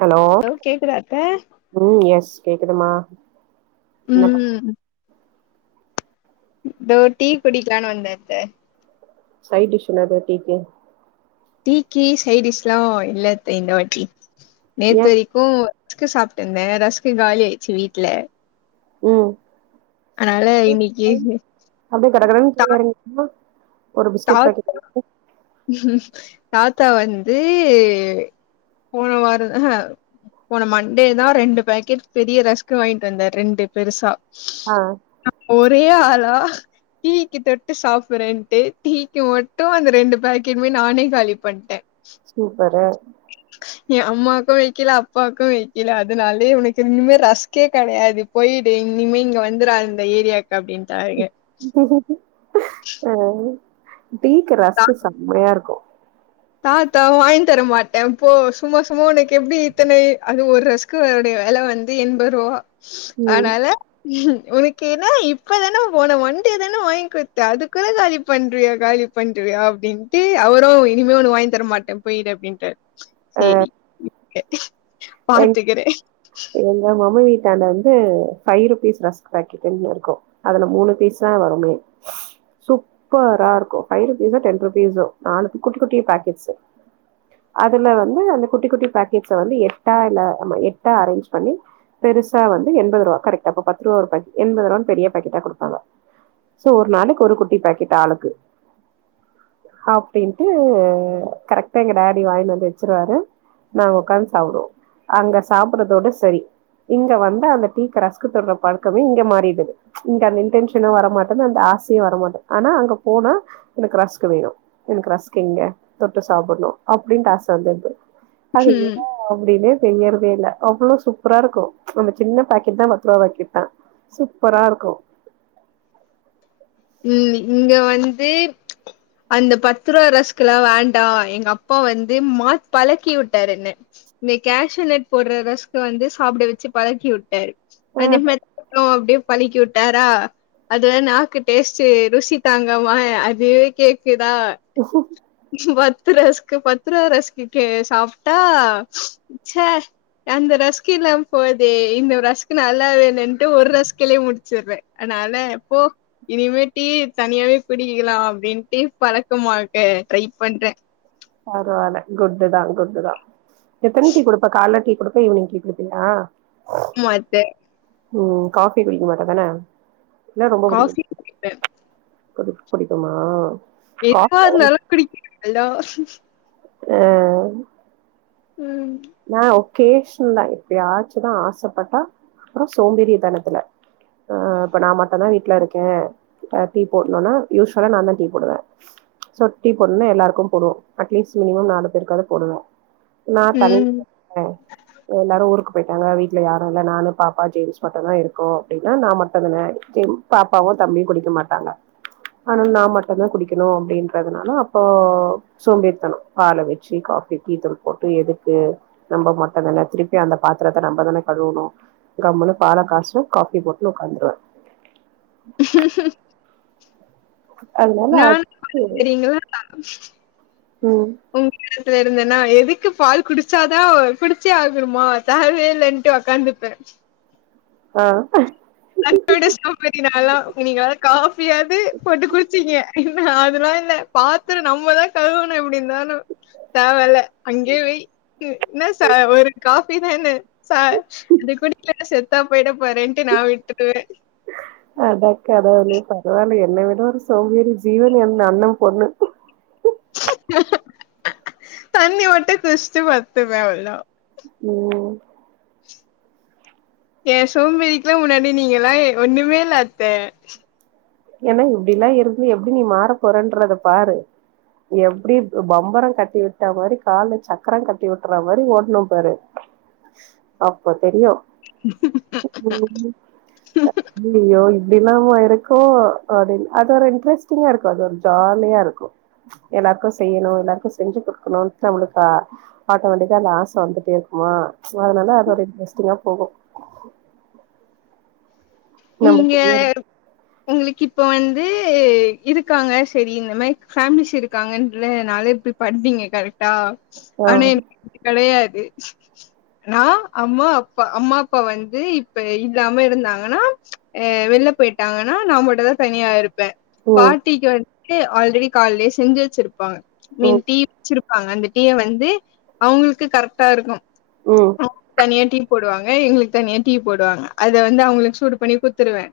Hello கேக்குதா அத்த ம் எஸ் கேக்குதுமா என்ன உம்ம் இதோ டீ குடிக்கலானு வந்தேத்த சை டிஷ் என்னது டீக்கு டீக்கி சைடிஷ் எலாம் இல்லத்த அத்த வாட்டி ஏ நேத்து வரைக்கும் ரஸ்க்கு சாப்ட்டு இருந்தேன் ரஸ்க்கு காலி ஆயிடுச்சு வீட்ல உம் அதனால இன்னைக்கு அப்டியே கடகடன் தா கீழ் எறங்கி போமா ஒரு பிஸ்கெட் பாக்கெட் தாத்தா [unintelligible] தாத்தா வந்து போன வார அ ஹ போன மண்டே தா ரெண்டு பேக்கெட் பெரிய ரஸ்க்கு வாங்கிட்டு வந்தார் ரெண்டு பெருசா ஆ ஒரே ஆளா டீக்கு தொட்டு சாப்புறேன்ட்டு டீக்கு மட்டு அந்த ரெண்டு பேக்கெட்மே நானே காலி பண்ட்டே சூப்பரு ஏ அம்மாக்கு வைக்கல அப்பாக்கு வைக்கல அதனாலயே உனக்கு இனிமே ரஸ்கே கெடையாது போயி்டு இனிமே இங்க வந்துரா இந்த ஏரியா அப்டின்டாருங்க ஆ டீக்கு ரஸ்கு செம்மயா இருக்கு தாத்தா வாங் தர மாட்டே போ சும்மா சும்மா உனக்கு எப்டி இத்தனை அது ஒரு ரஸ்க்கு உடய வெல வந்து எம்பருபா ம் ஆனால உனக்கு ஏனா இப்பதானம போன மண்டேதானே வாங்குத்தே அதுக்குள காலி பண்றியா காலி பண்றியா அப்டின்ட்டு அவரு இ னிமே ஒனக் வாங்கி தர மாட்டே போயிடு அப்டின்ட்டாரு சேரி [unintelligible] எங் பாத்துக்கிறே எங்க மாமா வீ டாண்ட வந்து ஃபை ருப்பீஸ் ரஸ்கு பாக்கெட்டுன் இருக்கு அதுல‌ மூணு பீஸ் தா வருமே சூப்பரா இருக்கு ஃபை ருப்பீஸோ டென் ருப்பீஸோ [unintelligible] குட்டி குட்டி பாக்கெட்ஸு அதுல வந்து அந்த குட்டி குட்டி பாக்கெட்ஸ வந்து எட் டால நம்ம எட்டா அரேன்ஜ் பண்ணி பெருசா வந்து எண்பது ருபா கரெக்ட் அப்ப பத்துருவா ஒரு பாக்கெட் எண்பது ருவான் பெரிய பாக்கெட்டா குடுப்பாங்க சோ ஒரு நாளைக்கு ஒரு குட்டி பாக்கெட் ஆளுக்கு அப்டின்டு கரெக்டா எங்க டாடி வாங்கினுவந்து வச்சுருவாரு நாங்க ஒக்காந்து சாப்டுவோ அங்க சாப்புறதோட சரி இங்க வந்து அந்த டீக்கு ரஸ்க்கு தொட்ற பழக்கமே இங்க மாறிடுது இங்க அந்த இன்டென்ஷனு வரமாட்டேது அந்த ஆசையு வரமாட்டேது ஆனா அங்க போனா எனக்கு ரஸ்க் வேணு எனக்கு ரஸ்க் எங்க தொட்டு சாப்புட்ணு அப்டின்ட்டு ஆச வந்துருது அது ம் [unintelligible] செய்யறதே இல்ல அவ்ளோ சூப்பரா இருக்கு அந்த சின்ன பாக்கெட் தா பத்து ருவா பாக்கெட் தா சூப்பரா இருக்கு இங்க வந்து அந்த பத்ருவா ரஸ்குலா வேண்டா எங்க அப்பா வந்து மாத் பழக்கி உட்டாரு என்ன இந்த கேஷுநட் போடுற ரஸ்க்கு வந்து சாப்புட வச்சு பழக்கி விட்டாரு ஆ அதே மாரி நா அப்டி பழக்கி உட்டாரா அதுல நாக்கு டேஸ்ட்டு ருசி தாங்காம அது கேக் குதா பத்து ரஸ்க்கு பத்து ருவா ரஸ்குகே சாப்டா சே அந்த ரஸ்கு இல்லாம் போதே இந்த ரஸ்கு நல்லாவேயில்லன்ட்டு ஒரு ரஸ்குலே முடுச்சுர்றே அனால போ இனிமே டீ தனியாவே குடிக்கலா அப்டின்ட்டு பழக்கமாக்க ட்ரை பண்றே பரவால்ல குட்டு தா குட்டு தா எத்தன டீ குடுப்ப கால்ல டீ குடுப்ப ஈவ்னிங் டீ குடுப்பிங்ளா மாட்டே உம் காஃபி குடிக்க மாட்ட தான என்ன ரொம்ப புடிக்கும் காஃபி குடிப்பே குடிக புடிக்குமா எப்ப காஃபி வந்தாலும் குடிக்கும் ஹலோ உஹ் உம் நான் ஒகேஷன்ல எப்பயாச்சுதான் ஆசைப்பட்டா அப்றம் சோம்பேரித்தனத்துல ஆஹ் இப்ப நான் மட்டும்தான் வீட்டுல இருக்கேன் டீ போடணும்னா யூஸ்வலா நான் தான் டீ போடுவன் சோ டீ போடும்னா எல்லாருக்கும் போடுவோம் அட்லீஸ்ட் மினிமம் நாலு பேருக்காவது போடுவேன் நா தனி ம் ஆஹ் எல்லாரும் ஊருக்கு போய்ட்டாங்க வீட்ல யாரும் இல்ல நானு பாப்பா ஜேம்ஸ் மட்டும்தான் இருக்கோம் அப்டின்னா நான் மட்டும் தானே பாப்பாவும் தம்பியும் குடிக்க மாட்டாங்க ஆனாலும் நான் மட்டும்தான் குடிக்கணும் அப்படின்றதுனால அப்போ சோம்பேரித்தனம் பாலை வச்சு காபி டீத்தூள் போட்டு எதுக்கு நம்ம மட்டுதானே திருப்பி அந்த பாத்திரத்தை நம்பதானே கழுவணும் கம்முனு பால காச்சனும் காபி போட்டு உட்காந்துருவேன் அதனால நானும்றீங்களா [inaudible] உம் ல இருந்தேன்னா எதுக்கு பால் குடிச்சாதா குடிச்சே ஆகணுமா தரவே இல்லன்ட்டு உக்காந்துப்பேன் ஆஹ் அன்போட சப்பதினாம் நீங்கள கா ஃபியாது போட்டு குடிச்சிங்க இல்ல அதெல்லாம் இல்லை பாத்து நம்மதான் கழுவணும் எப்டி இருந்தாலும் தேவல அங்கே வை என்ன ச ஒரு காபி தானே ச அது குடிக்கலனா செத்தா போயிட போறேன்ட்டு நா விட்டுருவே அட கடவுளே பரவாயில்ல என்ன விட ஒரு சோம்பேறி ஜீவன் அந்த அண்ணன் பொண்ணு தண்ணி மட்டும் குடிஸ்டு படுத்துவே அவ்ளோ தா உம் ஏன் சோம்பறிக்குல்லாம் முன்னாடி நீங்க எல்லாம் ஒண்ணுமேல்ல அத்த ஏன்னா இப்டிலா இருந்து எப்டி நீ மாற போறன்றத பாரு எப்டி பம்பரம் கட்டி விட்ட மாரி கால்ல சக்கரம் கட்டி விட்ர மாரி ஓடனும் பாரு அப்போ தெரியும் [unintelligible] தினமும் இருக்கோ அப்படின்னு அது ஒரு இன்ட்ரெஸ்ட்டிங்கா இருக்கும் அது ஒரு ஜாலியா இருக்கும் எல்லாருக்கும் செய்யணு எல்லாருக்கு செஞ்சு கொடுக்கணு நம்மளுக்கு ஆட்டோமேட்டிக்கா ஆச வந்துட்டே இருக்குமா அதனால அது ஒரு இன்ட்ரெஸ்டிங்கா போகும் நீங்க உங்களுக்கு இப் இப்ப வந்து இருக்காங்க சரி இந்த மாரி ஃபேமிலிஸ் இருக்காங்கன்றனால இப்டி பண்ணிங்க கரெக்டா ஆ [unintelligible] நா அம்மா அப்பா அம்மா அப்பா வந்து இப்ப இல்லாம இருந்தாங்கன்னா அஹ் வெளால போயிட்டாங்கன்னா நாமட்டு தான் தனியாருப் பேன் ம் பாட்டிக்கு வந் ஆல்ரெடி கால்லே செஞ்சு வச்சிருப்பாங்க ம் [unintelligible] இருப்பாங்க அந்த டீய வந்து அவுங்களுக்கு கரெக்டா இருக்கு உம் தனிய டீ போடுவாங்க இவுங்களுக்கு தனியா டீ போடுவாங்க அத வந்து அவுங்களுக்கு சுடு பண்ணி கொடுத்துருவே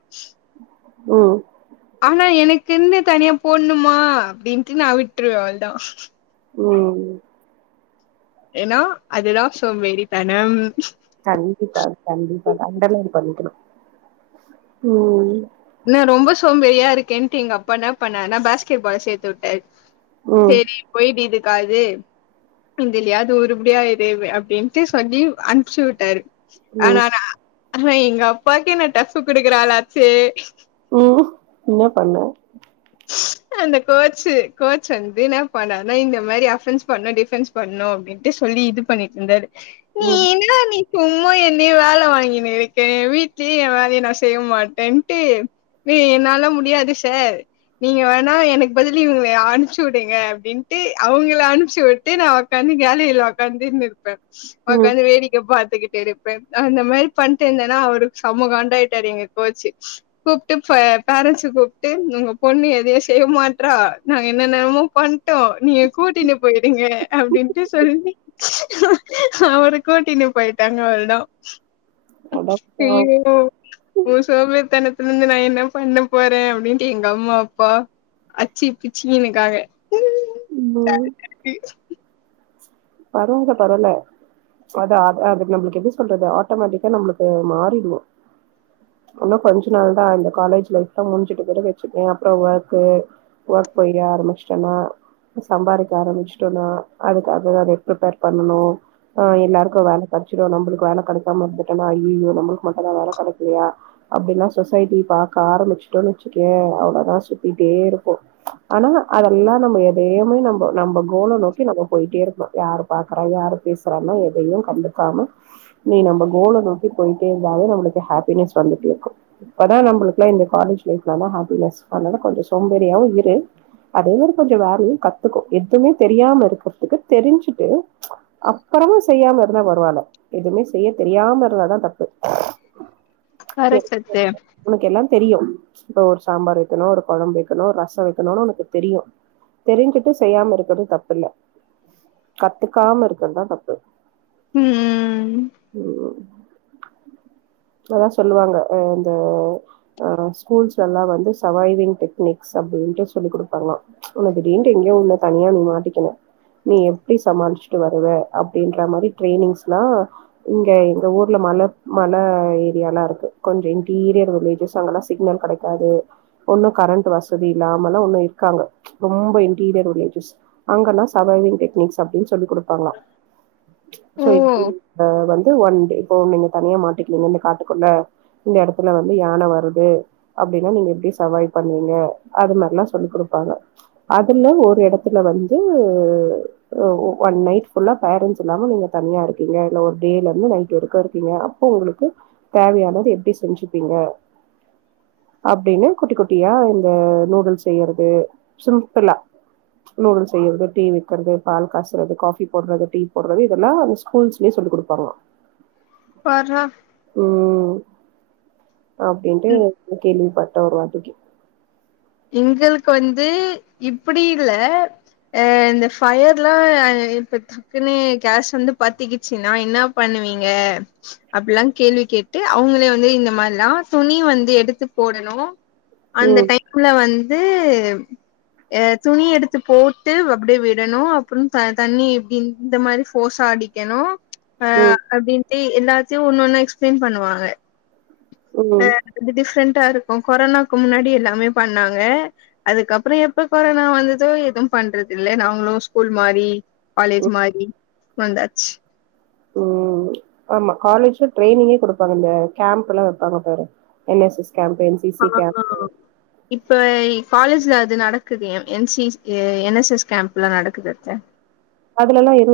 ம் ஆனா எனக்கு இருந்து தனியா போணுமா அப்பிடின்ட்டு நா விட்டுருவே அவள தா உம் ஏன்னா அதுதா சோம்பேறித்தன கண்டிப்பா கண்டிப்பா கண்டலன் பண்ணிக்கணு உம் என்ன ரொம்ப சோம்பேரியா இருக்கேன்ட்டு எங்க அப்பா என்ன பண்ண நா பாஸ்கெட்பால் சேர்த்து விட்டாரு ம் சேரி போயி்ட இது இருக்காது இது இதிலியாது உருபுடியா இரு அப்பிடின்ட்டு சொல்லி அனுப்புசு விட்டாரு ம் ஆனானா ஆனா எங்க அப்பாக்கு என்ன டஃப் குடுக்குற ஆளாச்சே ம் என்ன பண்ண அந்த கோச்கோச் வந்து என்ன பனா இந்த மாரி அஃபன்ஸ் பண்ணு டிஃபன்ஸ் பண்ணு அப்பிடின்ட்டு சொல்லி இது பண்ணிட்டு இருந்தாரு ம் நீனா நீ சும்மா என்னய வேலை வாங்கினு இருக்கே வீட்லயு ஏ வேலயே மாரி நா செய்ய மாட்டேன்ட்டு நீ என்னால முடியாது சார் நீங்க வேணா எனக்கு பதில இவுங்கள அனுப்ச்சு விடுங்க அப்பிடின்ட்டு அவுங்கள அனுச்சு விட்டு நா உட்க்காந்து கேலரியில உட்க்காந்துன்னக்கேன் உனக்கா ம் வந்து வேடிக்கை பாத்துக்கிட்டு அந்த மாரி பண்ணிட்டு இருந்தேன்னா அவருக்கு சமகண்டாயிட்டாரு எங்க போச்சு கூப்பிட்டு பேரண்ட்ஸு கூப்பிட்டு உங்க பொண்ணு எதையு செய்ய மாட்டா நாங்க என்ன நேரமோ பண்ணிட்டோ நீங்க கூட்டின்னு போயிடுங்க அப்பிடின்ட்டு சொல்லி அவரு கூட்டின்னு போயிட்டாங்க அவரிட அடப்பா யோ உ சோம்பேரிதனத்துல இருந்து நா என்ன பண்ண போறே அப்படின் அம்மா அப்பா அச்சி பிச்சினுுக்காங்க பரவாயரவ அது நம்மளுக்கு எது சொல்றது ஆட்டோமேட்டிக்கா நம்மளுக்கு மாறிடுவோ இன்னு கொஞ்ச நாள் தா இந்த காலேஜ் லைப்ல முடிஞ்சுட்டு பேர் வச்சிருக்கே அப்புற ஒர்க் ஒர்க் போய் ஆரம்பிச்சட்டோனா சம்பாதிக்க ஆரம்பிச்சட்டோனா அதுக்காக ப்ிப்பேர் பண்ணணு ஹ எல்லாருக்கு வேல கடச்சிடு நம்மளுக்கு வேல கிடக்காம இருந்துட்டோனா ஐயோ நம்மளுக்கு மட்டுதா வேலை கிடைக்கலையா அப்பிடின்லா சொசைட்டி பார்க்க ஆரம்பிச்சுட்டோ வச்சுக்கே அவ்ளோதா சுத்திட்டே இருப்போ ஆனா அதெல்லா நம்ம எதையுமே நம்ம நம்ம கோலை நோக்கி நம்ம போயிட்டே இருப்போ யார் பாக்கறா யார் பேசுறான்னா எதையு கண்டுக்காம நீ நம்ம கோலை நோக்கி போயிட்டே இருந்தாலே நம்மளுக்கு ஹாப்பினஸ் வந்துட்டே இருக்கு இப்போ தா நம்மளுக்குலா இந்த காலேஜ் லைஃப்ல தா ஹாப்பினஸ் அதனால கொஞ்ச சோம்பேறியாகவு இரு அதே கொஞ்ச வேலையு கத்துக்கோ எதுவுமே தெரியாம இருக்கிறதுக்கு தெரிஞ்சுட்டு அப்புறமா செய்யாம இருந்தாலு பரவாயில்ல எதுவுமே செய்ய தெரியாம இருந்தாலாதா தப்பு கரட் [unintelligible] சம் உனக்கு எல்லா தெரியு இப்ப ஒரு சாம்பார் வைக்கணு ஒரு குழம்பு வைக்கணு ஒரு ரச வைக்கணு உனக்கு தெரியு தெரிஞ்சுட்டு செய்யாம இருக்கிறது தப்புல்ல கத்துக்காம இருக்குறதுதா தப்பு ம் உம் அதல்லா சொல்லுவாங்க இந்த ஆஹ ஸ்கூல்ஸ்ல எல்லா வந்து சவைவிங் டெக்னிக்ஸ் அப்புடின்ட்டு சொல்லிக் கொடுப்பாங்களா உன திடீனுட்டு எங்கேயு உ தனியா நீ மாட்டிக்கினு நீ எப்பிடி சமாளிச்சுட்டு வருவ அப்புடின்ற மாரி ட்ரெயனிங்ஸ்லா இங்க எங்க ஊர்ல மழ மழ ஏரியாலாம இருக்கு கொஞ்ச இன்டீரியர் வில்லேஜஸ் அங்கல்லா சிக்னல் கெடக்காது ஒன்னு கரண்ட் வசதி இல்லாமல்லா ஒன்னு இருக்காங்க ரொம்ப இன்டீரியர் வில்லேஜஸ் அங்கல்லா சவிங் டெக்னிக்ஸ் அப்பிடினு சொல்லி் கொடுப்பாங்களா ஓ சோ எப்ப வந்து ஒன் டே இப்போ நீங்க தனியா மாட்டிக்கீங்க இந்த காட்டுக்குள்ள இந்த இடத்துல வந்து யானை வருது அப்படின்னா நீங்க எப்படி சர்வைவ் பண்ணுவீங்க அது மாதிரில்லாம் சொல்லிக் கொடுப்பாங்க அதுல ஒரு இடத்துல வந்து ஒன் நை் பேரன்ஸ் இல்லாம நீங்க தனியா இருக்கீங்க இல்ல ஒரு டேல இருந்து நைட் வரைக்கும் இருக்கீங்க அப்போ உங்களுக்கு தேவையானது எப்படி செஞ்சுப்பீங்க அப்படின்னு குட்டி குட்டியா இந்த நூடுல் செய்யறது சிம்பிளா நூடுல் செய்யறது டீ வக்கிறது பால் காசுறது காபி போடுறது டீ போடுறது இதெல்லாம் அ ஸ்கூல்ஸ்லேயே சொல்லிக் கொடுப்பாங்க பார்ரா அப்படின்ட்டு கேள்வி பா போ ஒருவார்தக்கி எங்களுக்கு வந்து இப்டி இல்ல அஹ் இந்த ஃபயர்ல்லாம் இப்ப டக்குன்னு கேஸ் வந்து பத்திக்கிச்சுனா என்ன பண்ணுவீங்க அப்டிலாம் கேள்வி கேட்டு அவுங்களே வந்து இந்த மாதிரிலாம் துணி வந்து எடுத்து போடணும் அந்த ம், டைம் வந்து அஹ் துணி எடுத்து போட்டு அப்டியே விடணும் அப்றம் தண்ணி இப்டி இந்த மாரி போசாடிக்கணும் ம், அஹ் அப்டின் கே எல்லாத்தையும் ஒன்னு ஒண்ணு எக்ஸ்பிளைன் பண்ணுவாங்க ம், ஆஹ் வந்து டிஃப்ரெண்டா இருக் இப்ப கொரோனாக்கு முன்னாடி எல்லாமே பண்ணாங்க அதுக்கப்புறம் எப்ப கொரோனா வந்ததோ எதுவும் பண்றது இல்லை நாங்களும் ஸ்கூல் மாரி காலேஜ் மாரி வந்தாச்சு உம் ஆமா காலேஜ்ல ட்ரைனிங்கே குடுப்பாங்க இந்த கேம்ப் எல்லாம் வப்பாங்கபாரு N S S camp, N C C camp. ஆஹ்ஹ இப்ப காலேஜ்ல அது நடக்குது என்சி என்எஸ்எஸ் கேம்ப்ல நடக்குது அத்த அதுலலாம் இரு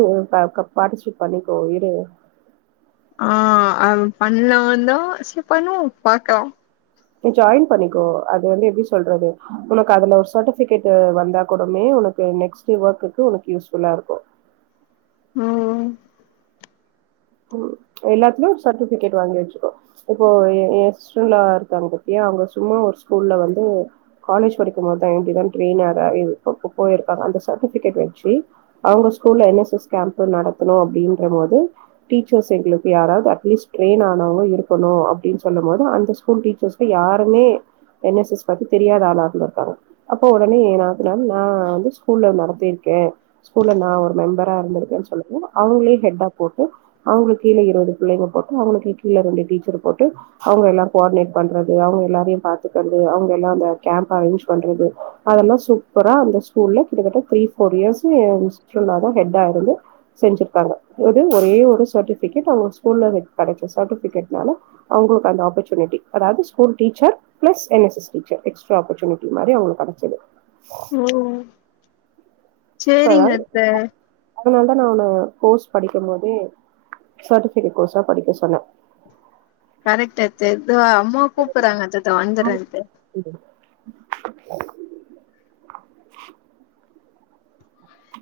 பாடிஸ்பே பண்ணிக்கோ இரு ஆஹ் பண்லாதான் சேரி பண்ணுவோம் பாக்கலாம் ஜாய்ன் பண்ணிக்கோ அது வந்து எப்டி சொல்றது உனக்கு அதுல ஒரு சரிபிகேட் வந்தா கூடமே உனக்கு நெக்ஸ்ட்வொர்க்கு உனக்கு யூஸ்ஃபுல்லா இருக்கும் ம் எல்லாத்துகுமே சர்பிகேட் வாங்கி வச்சுக்கோ இப்போ என் சிஸ்டரில்லா இருக்காங்க பாத்தியா அவுங்க சும்மா ஒரு ஸ்கூல்ல வந்து காலேஜ் படிக்கும்போதுதான் எப்டிதான் ரெய்னராயி போயிருக்காங்க அந்த சர்டிபிகேட் வச்சு அவுங்க ஸ்கூலஎன்எஸ் எஸ் கே நடத்தணும் அப்படின்னும்போது டீச்சர்ஸ் எங்களுக்கு யாராவது அட்லீஸ்ட் ட்ரெயின் ஆனவங்களும் இருக்கணும் அப்படின்னு சொல்லும் போது அந்த ஸ்கூல் டீச்சர்ஸ்கு யாருமே என்எஸ்எஸ் பத்தி தெரியாத ஆளாகலும் இருக்காங்க அப்போ உடனே என் நாத்தனார் ஆகுனால நான் வந்து ஸ்கூல்ல நடத்தியிருக்கேன் ஸ்கூல்ல நான் ஒரு மெம்பரா இருந்திருக்கேன்னு சொல்ல போ அவங்களே ஹெட்டா போட்டு அவுங்களுக்கு கீழ இருவது பிள்ளைங்க போட்டு அவுங்களுக்கு கீழ ரெண்டு டீச்சர் போட்டு அவுங்க எல்லாம் கோவ்டினேட் பண்றது அவுங்க எல்லாரையும் பாத்துக்கறது அவுங்க எல்லாம் அந்த கேம்ப் அரேஞ்ச் பண்றது அதெல்லாம் சூப்பரா அந்த ஸ்கூல்ல கிட்டதட்ட த்ரீ ஃபோர் இயர்ஸ்ல்ல சிஸ்டரில்லா ஹெட்டா இருந்து செஞ்சிருக்காங்க ஒரேஒரு ஒரு சர்டிபிகேட் அவுங்க ஸ்கூல்ல கெடைக்கும் சர்டிபிகேட்னால அவுங்களோட அந்த ஆப்சோனட்டி அதாவது school teacher plus N S S teacher extra opportunity மாரி அவுங்களுக்கு கெடைச்சது ம் சோ சேரிங்க அதாவது அத்த அதனால தான் நான் உன கோர்ஸ் படிக்கும் போதே சர்டிபிகேட் கோர்ஸா படிக்க சொன்ன கரெக்ட் அத்த அ அம்மா கூப்பறாங்க அத்ததான் வந்துறேன்த்த [inaudible]